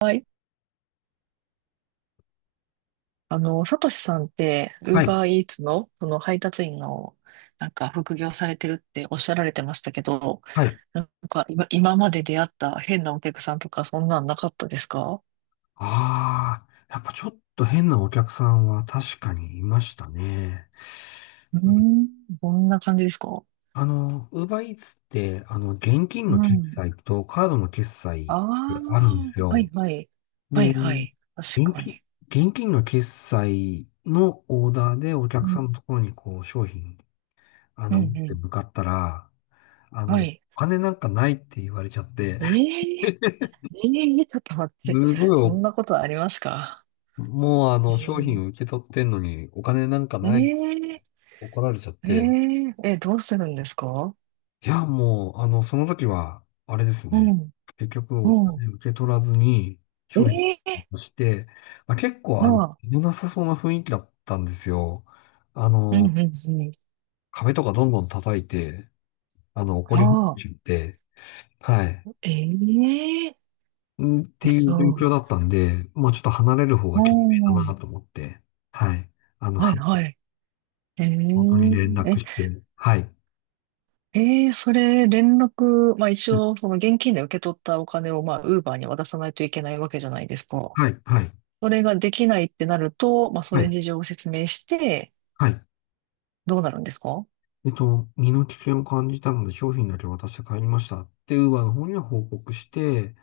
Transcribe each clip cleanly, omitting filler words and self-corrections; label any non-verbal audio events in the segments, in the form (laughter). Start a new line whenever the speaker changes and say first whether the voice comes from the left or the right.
right: はい。サトシさんって、ウー
left: はい、
right: バーイーツの、その配達員の、副業されてるっておっしゃられてましたけど、
left: はい。
right: なんか、今まで出会った変なお客さんとか、そんなんなかったですか？
left: ああ、やっぱちょっと変なお客さんは確かにいましたね。
right: うー
left: うん
right: ん、どんな感じですか？
left: ウーバーイーツって、現金の
right: う
left: 決
right: ん。
left: 済とカードの決済っ
right: あ
left: て
right: あ、
left: あるんです
right: はい
left: よ。
right: はい。は
left: で、
right: いはい。確かに。
left: 金、現金の決済のオーダーでお
right: う
left: 客
right: ん、
left: さんのところにこう商品、
right: う
left: 持
right: ん、
left: っ
right: う
left: て
right: ん。
left: 向かったら、
right: は
left: お
right: い。
left: 金なんかないって言われちゃって、
right: ええ、ええちょっと待っ
left: (laughs)
right: て。
left: すご
right: そ
left: い
right: んなことありますか？
left: もう商品を受
right: え、
left: け取ってんのにお金なんかない。
right: え、え
left: 怒られちゃっ
right: え
left: て、
right: ええ、え、どうするんですか？
left: いや、もう、その時は、あれです
right: う
left: ね。
right: ん、
left: 結局、お
right: うん。
left: 金受け取らずに、商品
right: ええ、
left: として、まあ、結構、
right: ああ、
left: 良なさそうな雰囲気だったんですよ。あ
right: うん、う
left: の、
right: ん、うん。
left: 壁とかどんどん叩いて、怒
right: あ
left: り始
right: あ、
left: めちゃって、はい。
right: ええ、
left: んっていう状況
right: そ
left: だったんで、まあ、ちょっと離れる方
right: う。
left: が
right: う
left: 賢明だな
right: ん、
left: と思って、はい。あの、
right: はい、
left: は
right: はい。え
left: 本当に連絡
right: え、
left: して、はい。
right: え、ええそれ、連絡、まあ一応、その現金で受け取ったお金を、まあ、ウーバーに渡さないといけないわけじゃないですか。
left: はい、はい、
right: それができないってなると、まあそ
left: は
right: ういう
left: い、
right: 事情を説明して、
left: はい。
right: どうなるんですか？
left: 身の危険を感じたので商品だけ渡して帰りましたって、ウーバーの方には報告して、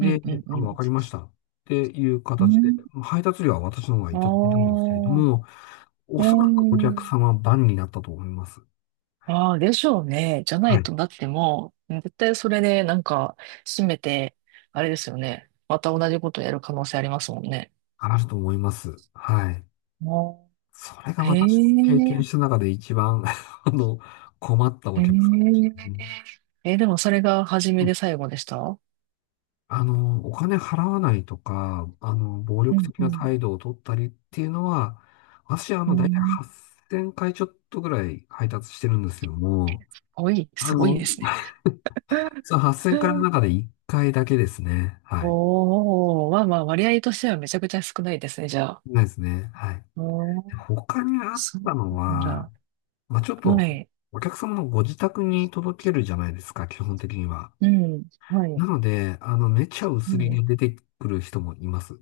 right: うん、うん、う
left: あ、
right: ん。
left: わかりましたっていう
right: う
left: 形で、
right: ん、
left: 配達料は私の方がいただい
right: あ
left: たんですけれど
right: あ、
left: も、
right: う
left: おそらくお客様
right: ん。
left: は番になったと思います。
right: ああ、でしょうね。じゃな
left: は
right: い
left: い。
right: と、だってもう、絶対それでなんか、閉めて、あれですよね。また同じことやる可能性ありますもんね。
left: あると思います。はい。
right: あ
left: それが
right: あ、へ
left: 私が経
right: え、
left: 験した中で一番 (laughs) あの、困ったお
right: へえ。
left: 客さんでしたね。
right: え、でもそれが初めで最後でした？
left: お金払わないとか、暴
right: う
left: 力
right: ん
left: 的
right: う
left: な
right: ん。
left: 態度を取ったりっていうのは、私、
right: う
left: 大体
right: ん。
left: 8,000回ちょっとぐらい配達してるんですけども、
right: すごい、
left: あ
right: すごい
left: の、
right: ですね。
left: その8,000回の中で
right: (laughs)
left: 1回だけですね。はい。
right: おお、まあまあ、割合としてはめちゃくちゃ少ないですね、じゃあ。
left: ないですね。はい。
right: おー、
left: 他にあっ
right: そう
left: たの
right: なん
left: は、
right: だ。
left: まあ、ちょっ
right: は
left: と、
right: い。
left: お客様のご自宅に届けるじゃないですか、基本的には。
right: うん。は
left: な
right: い。
left: ので、めちゃ薄
right: は
left: 利
right: い。
left: で出てくる人もいます。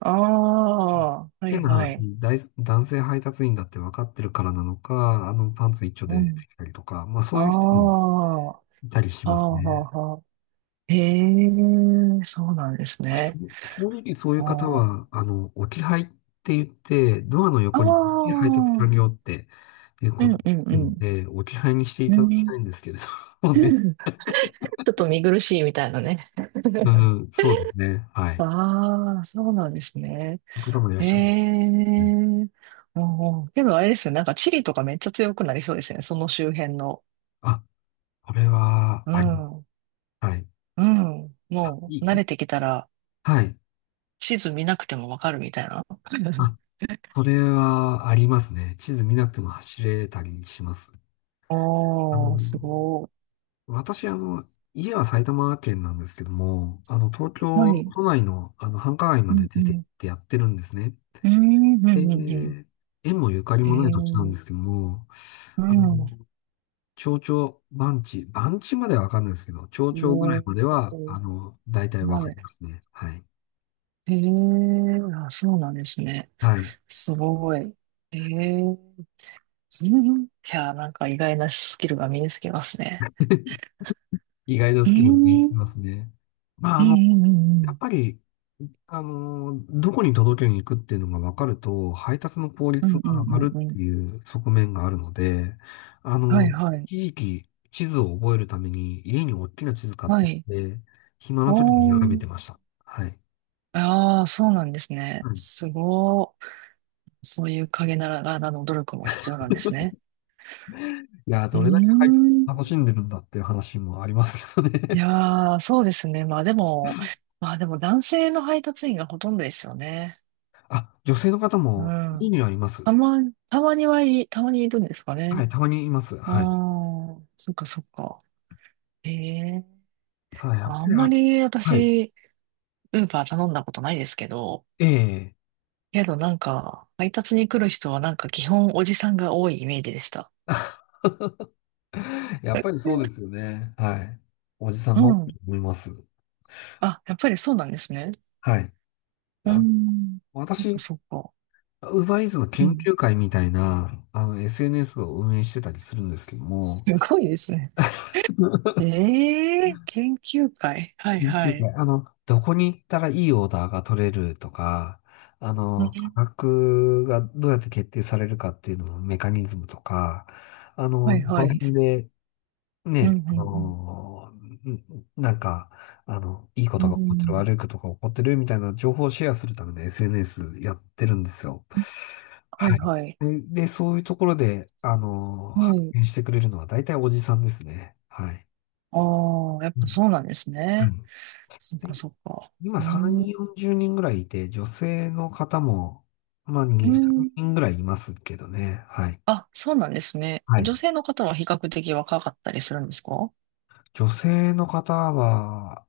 right: ああ、はい
left: 変な
right: は
left: 話、
right: い。
left: 大男性配達員だって分かってるからなのか、パンツ一丁で
right: う
left: 出
right: ん。
left: てきたりとか、まあ
right: あ
left: そ
right: あ、
left: ういう人も
right: は
left: いたりし
right: あ
left: ます
right: は
left: ね。
right: あはあ。へえ、そうなんですね。
left: 正直そうい
right: あ
left: う方
right: ー
left: は、置き配って言って、ドアの
right: あ
left: 横に配達完
right: ー、
left: 了っていう
right: う
left: こ
right: ん
left: と
right: うんう
left: なの
right: ん。
left: で、置き配にしてい
right: う
left: ただき
right: ん、
left: たいんですけれ
right: (laughs)
left: ども
right: ちょ
left: ね。
right: っと見苦しいみたいなね。
left: (laughs) うん、そうですね。はい。
right: ああ、そうなんですね。
left: そういう方もいらっ
right: へ
left: しゃる。うん
right: え、おー、けどあれですよね、なんかチリとかめっちゃ強くなりそうですね、その周辺の。
left: あ、これは、
right: う
left: あり
right: ん、う
left: はい。
right: ん、
left: あ
right: も
left: い
right: う慣
left: い
right: れてきたら
left: はい。
right: 地図見なくてもわかるみたいな。
left: あそれはありますね。地図見なくても走れたりします。
right: (laughs)
left: あ
right: おー、す
left: の
right: ご
left: 私、家は埼玉県なんですけども、東
right: い。は
left: 京
right: い。
left: 都内の、繁華街
right: う
left: ま
right: ん
left: で
right: う
left: 出て行
right: ん。
left: ってやってるんですね。
right: うーん、うん、
left: で、
right: うん、うん。
left: 縁もゆかり
right: え
left: もない土地なん
right: ー、
left: ですけども、
right: う
left: あ
right: ん。
left: の、町長、番地、番地まではわかんないですけど、町長ぐら
right: お
left: い
right: ー、
left: までは、大体わ
right: は
left: か
right: い。
left: りますね。はい。
right: えー、あ、そうなんですね。
left: (laughs) はい。
right: すごい。ええ、うん。いや、なんか意外なスキルが身につけますね。
left: 意外な
right: うー
left: スキルも
right: ん、
left: 見えて
right: う
left: きま
right: ん、
left: すね。まあ、
right: うん、う
left: やっ
right: ん、
left: ぱり、どこに届けに行くっていうのが分かると、配達の効
right: うん。
left: 率
right: うん、
left: が
right: う
left: 上が
right: ん、
left: る
right: うん、
left: っ
right: うん。
left: ていう側面があるので、あ
right: はい、
left: の、
right: はい。
left: 一時期、地図を覚えるために、家に大きな地図買っ
right: は
left: てき
right: い。
left: て、暇な
right: お
left: 時に眺め
right: ー。
left: てました。はい。
right: ああ、そうなんですね。
left: うん。
right: すごい、そういう陰ながらの努力も必要なんですね。
left: いやー、
right: う
left: ど
right: ー
left: れだけ配達
right: ん。
left: を楽しんでるんだっていう話もありますけど
right: い
left: ね。
right: やー、そうですね。まあでも、まあでも男性の配達員がほとんどですよね。
left: (laughs) あ、女性の方
right: う
left: も家
right: ん。
left: にはいます。
right: たま、たまにはい、たまにいるんですか
left: は
right: ね。
left: い、たまにいます。
right: うー
left: はい。
right: ん。そっかそっか。ええ、
left: ただ、やっ
right: ま
left: ぱ
right: あ
left: り、
right: んまり
left: はい。
right: 私、ウーバー頼んだことないですけど、
left: ええ
right: けどなんか、配達に来る人はなんか基本おじさんが多いイメージでした。
left: (laughs) やっぱりそうです
right: (laughs)
left: よね。はい。おじさん
right: う
left: が多
right: ん。う
left: い
right: ん、
left: と思います。
right: あ、やっぱりそうなんですね。
left: はい。
right: うー
left: あ、
right: ん。そっか
left: 私、
right: そっか。
left: ウーバーイーツの
right: う
left: 研
right: ん。
left: 究会みたいな、SNS を運営してたりするんですけど
right: す
left: も、
right: ごいですね。ええ、研究会。はい
left: 研
right: は
left: 究会、
right: い。
left: どこに行ったらいいオーダーが取れるとか、
right: う
left: 価
right: ん、
left: 格がどうやって決定されるかっていうののメカニズムとか、
right: はい
left: ど
right: は
left: この
right: い。
left: 辺で
right: うん、う
left: ね、
right: ん、
left: いいこ
right: うん。
left: とが
right: う
left: 起こってる、悪
right: ん、
left: いことが起こってるみたいな情報をシェアするための SNS やってるんですよ。
right: は
left: は
right: い
left: い。
right: はい。
left: で、そういうところで、
right: は
left: 発
right: い。
left: 見してくれるのは大体おじさんですね。はい。
right: ああ、やっ
left: う
right: ぱ
left: ん、
right: そうなんです
left: は
right: ね。
left: い。
right: そっか
left: で
right: そっか。
left: 今
right: う
left: 3、
right: ん。
left: 40人ぐらいいて、女性の方も、まあ
right: う
left: 2、3
right: ん。
left: 人ぐらいいますけどね。はい。
right: あ、そうなんですね。
left: は
right: 女
left: い。
right: 性の方は比較的若かったりするんですか？
left: 女性の方は、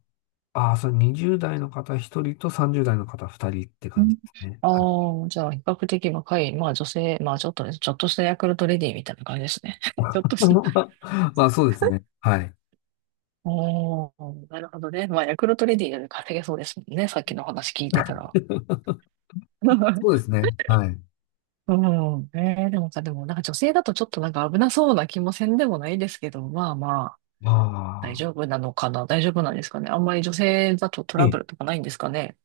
left: ああ、それ20代の方1人と30代の方2人って
right: う
left: 感じ
right: ん。
left: ですね。はい
right: ああ、じゃあ比較的若い、まあ女性、まあちょっとね、ちょっとしたヤクルトレディーみたいな感じですね。(laughs) ちょっとした。
left: (laughs) まあそうですね。はい。
right: おー、なるほどね。まあヤクルトレディーより稼げそうですもんね。さっきの話聞いてたら。
left: そうで
right: (laughs)
left: すね。はい。
right: うん。えー、でもさ、でもなんか女性だとちょっとなんか危なそうな気もせんでもないですけど、まあまあ、
left: ま
right: 大
left: あ、
right: 丈夫なのかな？大丈夫なんですかね？あんまり女性だとト
left: え
right: ラブ
left: え、
right: ルとかないんですかね？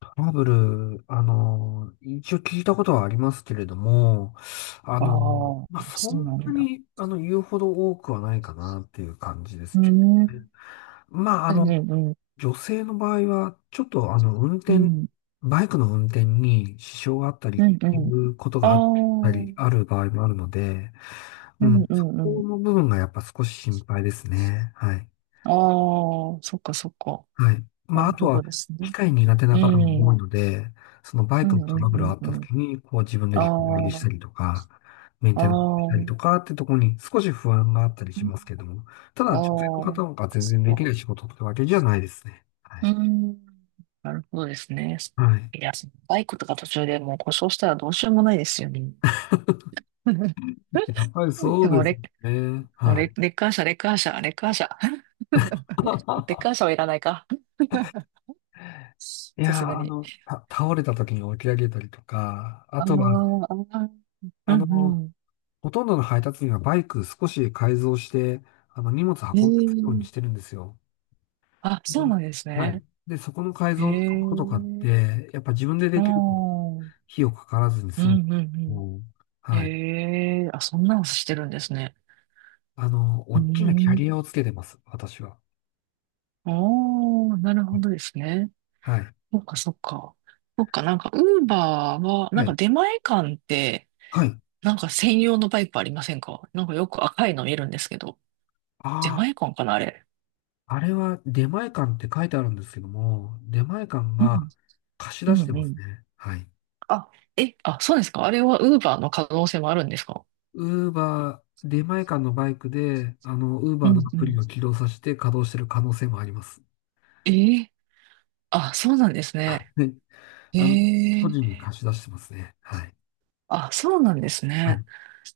left: トラブル、一応聞いたことはありますけれども、あ
right: あ
left: の、
right: あ、
left: まあそ
right: そうな
left: ん
right: ん
left: な
right: だ。
left: に、言うほど多くはないかなっていう感じです
right: うん、
left: けど
right: う
left: ね。
right: ん
left: まあ、
right: うんうん、
left: 女性の場合は、ちょっと
right: うん、
left: バイクの運転に支障があったり、
right: うんう
left: い
right: ん。
left: うこと
right: あ
left: があっ
right: あ、う
left: たり、
right: ん
left: ある場合もあるので、
right: う
left: う
right: ん
left: ん、そ
right: うん。
left: この部分がやっぱ少し心配ですね。はい。
right: ああ、そっかそっか。
left: はい。
right: な
left: まあ、
right: る
left: あと
right: ほ
left: は、
right: どです
left: 機
right: ね。
left: 械苦手
right: う
left: な方
right: ん、う
left: も多い
right: ん
left: ので、そのバイ
right: う
left: ク
right: ん
left: の
right: う
left: トラブルがあ
right: ん
left: っ
right: う
left: た
right: ん。
left: 時に、こう自分でリペア入れした
right: あ
left: りとか、メン
right: あ、
left: テナンス
right: あ
left: したりと
right: あ、
left: かってところに少し不安があったりしますけども、ただ
right: あ
left: 女性の
right: あ、
left: 方が全
right: そ
left: 然で
right: っ
left: き
right: か、
left: ない仕事ってわけじゃないですね。は
right: うー
left: い
right: ん。なるほどですね。
left: はい。
right: いや、バイクとか途中でもう故障したらどうしようもないですよね。
left: (laughs)
right: (laughs)
left: やっぱりそ
right: で
left: うで
right: も
left: す
right: レ、
left: ね。
right: もう
left: は
right: レ、
left: い。
right: レッカー車、レッカー車、レッカー車。(laughs) レッカー
left: (laughs)
right: 車はいらないか。(laughs)
left: い
right: さす
left: やー、
right: がに。
left: 倒れた時に起き上げたりとか、あ
right: あ
left: とは、
right: ーあー、あ、う
left: あの、
right: んう
left: ほとんどの配達員はバイク少し改造して、荷物運びやすいようにして
right: ん。ええ、
left: るんですよ。
right: あ、そう
left: で、
right: なんです
left: はい。
right: ね。
left: で、そこの改
right: え
left: 造のところとかっ
right: え、
left: て、やっぱ自分で
right: あ
left: で
right: あ、
left: きると費
right: うん
left: 用かからずに
right: う
left: 済む。
right: んう
left: う
right: ん。
left: ん、はい。
right: ええ、あ、そんなのしてるんですね。うー
left: 大きなキャリア
right: ん。
left: をつけてます、私は。
right: ああ、なるほどですね。
left: はい。
right: そっか、そっか。そっか、なんか、ウーバーは、なん
left: は
right: か
left: い。
right: 出前館って、
left: はい。
right: なんか専用のバイクありませんか？なんかよく赤いの見るんですけど。出
left: あ、
right: 前館かな、あれ。
left: あれは出前館って書いてあるんですけども、出前館
right: うん、
left: が貸し
right: う
left: 出
right: ん、
left: して
right: う
left: ます
right: ん。
left: ね。はい。
right: あ、え、あ、そうですか。あれはウーバーの可能性もあるんですか？
left: ウーバー、出前館のバイクで、ウー
right: う
left: バー
right: ん、
left: のア
right: う
left: プリ
right: ん。
left: を起動させて稼働してる可能性もあります。
right: えー、あ、そうなんです
left: は
right: ね。
left: い。
right: え
left: あの、個人に
right: え、
left: 貸し出してますね。はい。
right: あ、そうなんです
left: は
right: ね。
left: い。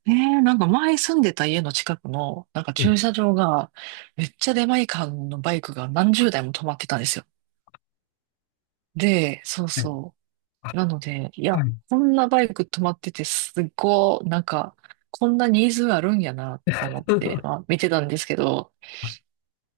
right: ええ、なんか前住んでた家の近くの、なんか
left: ええ、
right: 駐車場が、めっちゃ出前館のバイクが何十台も止まってたんですよ。で、そう
left: はい。
right: そ
left: あ、
right: う。なので、いや、
left: はい。
right: こんなバイク止まってて、すっごい、なんか、こんなニーズあるんやな、と思って、まあ、見てたんですけど、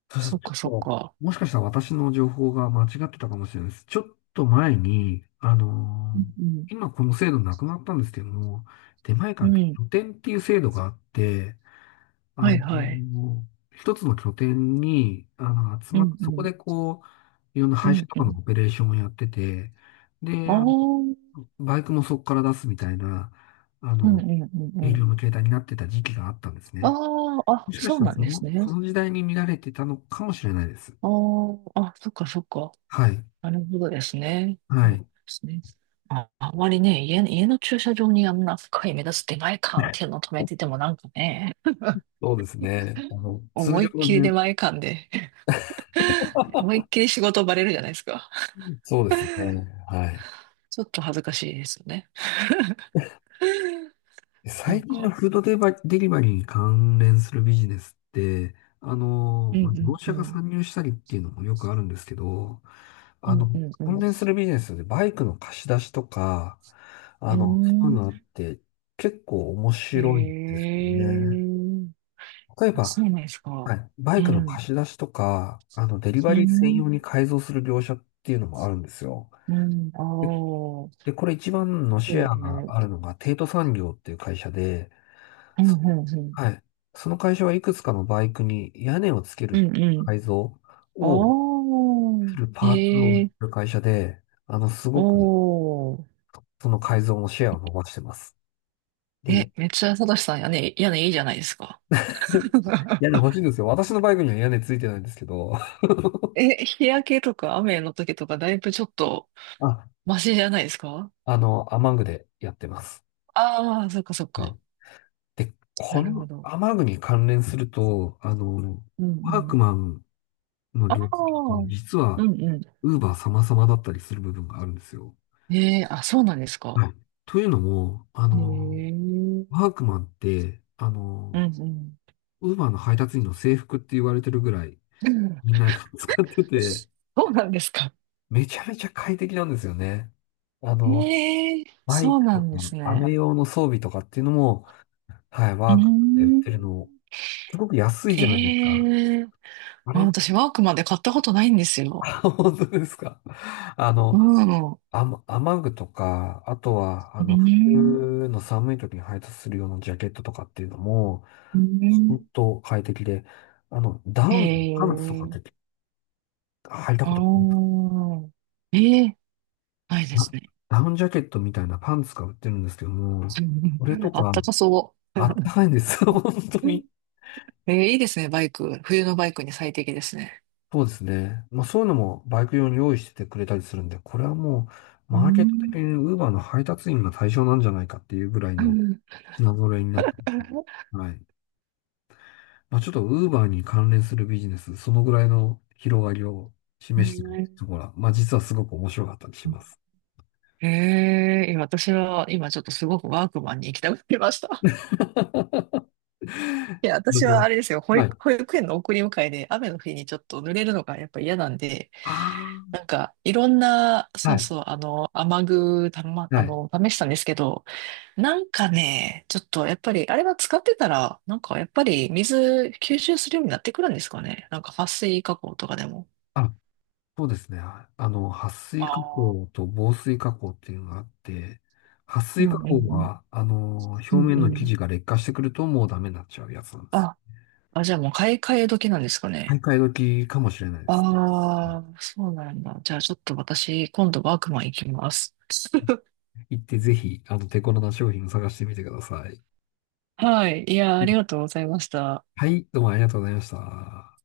left: そうそう、
right: そっ
left: ち
right: かそっ
left: ょっと、
right: か。
left: もしかしたら私の情報が間違ってたかもしれないです。ちょっと前に、
right: うん
left: 今この制度なくなったんですけども、出前
right: う
left: 館っ
right: ん。
left: て
right: うん。
left: 拠点っていう制度があって、あ
right: は
left: の
right: いはい。
left: 一つの拠点に、集
right: う
left: まって、
right: んう
left: そこ
right: ん。
left: でこう、いろんな
right: う
left: 配車
right: ん
left: と
right: う
left: かの
right: ん。
left: オペレーションをやってて、で、
right: ああ、うん
left: バイクもそこから出すみたいな、あ
right: うん
left: の、
right: うんう
left: 営
right: ん。
left: 業の形態になってた時期があったんですね。
right: ああ、
left: も
right: あ、
left: しかし
right: そう
left: たら
right: なん
left: そ
right: です
left: の、
right: ね。
left: その時代に見られてたのかもしれないです。
right: ああ、あ、そっかそっか。
left: はい。
right: なるほどですね。
left: は
right: そうで
left: い。
right: すね。あ、あまりね、家、家の駐車場にあんな深い目立つ出前感っていうのを止めててもなんかね、
left: そうですね。通
right: 思い
left: 常
right: っ
left: の
right: きり出
left: 住、
right: 前感で思いっきり仕事バレるじゃないですか。
left: そうですね。はい。
right: ちょっと恥ずかしいですよね。な
left: 最
right: ん
left: 近の
right: か。
left: フードデバ、デリバリーに関連するビジネスって、
right: う
left: まあ、業
right: んう
left: 者
right: んう
left: が
right: ん。
left: 参入したりっていうのもよくあるんですけど、
right: うんうんう
left: 関連するビジネスでバイクの貸し出しとか、そういうのあ
right: ん。
left: って結構面
right: うーん。
left: 白いんですよね。
right: へえ。
left: 例え
right: あ、そう
left: ば、
right: なんです
left: は
right: か。
left: い。バ
right: う
left: イクの
right: ん。
left: 貸し出しとか、デリ
right: う
left: バリー専
right: ん。
left: 用に改造する業者っていうのもあるんですよ。
right: うん。ああ。
left: で、これ一番の
right: そう
left: シェ
right: です
left: アが
right: ね。
left: あるのが、テイト産業っていう会社で、
right: うん
left: そ
right: うんうん。
left: はい。その会社はいくつかのバイクに屋根をつけ
right: う
left: る
right: んうん。
left: 改造を
right: あ
left: する
right: あ。
left: パーツを売っ
right: へ
left: て
right: え。
left: る会社で、す
right: お
left: ごく
right: お。
left: その改造のシェアを伸ばしてます。で、一
right: え、めっちゃサトシさん、屋根、屋根いいじゃないですか。
left: 回屋根
right: (laughs)
left: 欲しいんですよ。私のバイクには屋根ついてないんですけど、(laughs)
right: え、日焼けとか雨の時とかだいぶちょっと
left: あ、
right: マシじゃないですか？
left: アマングでやってます。
right: ああ、そっかそっ
left: は
right: か。
left: い。で、こ
right: なる
left: の
right: ほど。
left: 雨具に関連すると、
right: うん
left: ワー
right: う
left: ク
right: ん。
left: マンの
right: ああ、
left: 領域、
right: うん
left: 実は、
right: う
left: ウーバー様々だったりする部分があるんですよ。
right: ん。ええ、あ、そうなんですか。
left: はい。というのも、
right: へえ、うん
left: ワークマンって、
right: うん。
left: ウーバーの配達員の制服って言われてるぐらい、
right: (laughs) うん、
left: みんな (laughs) 使ってて、
right: そうなんですか。
left: めちゃめちゃ快適なんですよね。あの、
right: ええ、
left: バイ
right: そう
left: ク
right: な
left: とか、
right: んですね。
left: 雨用の装備とかっていうのも、はい、
right: うー
left: ワークマンで売っ
right: ん。
left: てるの、すごく安い
right: え
left: じゃないですか。
right: え、
left: あ
right: あ、
left: れ
right: 私ワークマンで買ったことないんですよ。
left: (laughs) 本当ですか。あ
right: う
left: の、
right: ん。う
left: 雨具とか、あとは、
right: ーん。
left: 冬の寒い時に配達するようなジャケットとかっていうのも、
right: うん。
left: 本当快適で、ダ
right: へ
left: ウンのパンツとかっ
right: え、
left: て履いた
right: あ
left: ことありま
right: あ、ええ、ないで
left: す
right: す
left: か。
right: ね。
left: ダウンジャケットみたいなパンツが売ってるんですけども、
right: (laughs)
left: これと
right: あっ
left: か、
right: たかそ
left: あった
right: う。
left: かいんですよ、(laughs) 本当
right: (laughs)
left: に。
right: えー、いいですね、バイク。冬のバイクに最適ですね。
left: そうですね。まあそういうのもバイク用に用意しててくれたりするんで、これはもう
right: う
left: マーケット的に
right: ん。
left: Uber の配達員が対象なんじゃないかっていうぐらいの
right: (laughs)
left: 品揃えになってますね。はい。まあちょっと Uber に関連するビジネス、そのぐらいの広がりを示しているところは、まあ実はすごく面白かったりします。
right: ええー、いや私は今ちょっとすごくワークマンに行きたくなりました。(laughs)
left: (laughs) ち
right: いや、
left: ょっ
right: 私は
left: と
right: あれですよ、保
left: はい。
right: 育、保育園の送り迎えで雨の日にちょっと濡れるのがやっぱ嫌なんで、
left: あ
right: なんかいろんな、
left: あ、
right: そ
left: は
right: う
left: い。
right: そう、雨具たま、
left: はい。
right: 試したんですけど、なんかね、ちょっとやっぱり、あれは使ってたら、なんかやっぱり水吸収するようになってくるんですかね。なんか撥水加工とかでも。
left: あ、そうですね。撥
right: あ
left: 水加工
right: ー、
left: と防水加工っていうのがあって、撥
right: うん
left: 水
right: う
left: 加
right: んう
left: 工
right: ん。
left: は、表
right: うん
left: 面
right: う
left: の生
right: ん。
left: 地が劣化してくるともうダメになっちゃうやつなんですよ。
right: あ、あ、じゃあもう買い替え時なんですか
left: 買
right: ね。
left: い替え時かもしれないですね。う
right: あ
left: ん、
right: あ、そうなんだ。じゃあちょっと私、今度ワークマン行きます。
left: 行ってぜひ、手頃な商品を探してみてください。
right: はい。いや、
left: う
right: あり
left: ん、
right: がとうございました。
left: はい、どうもありがとうございました。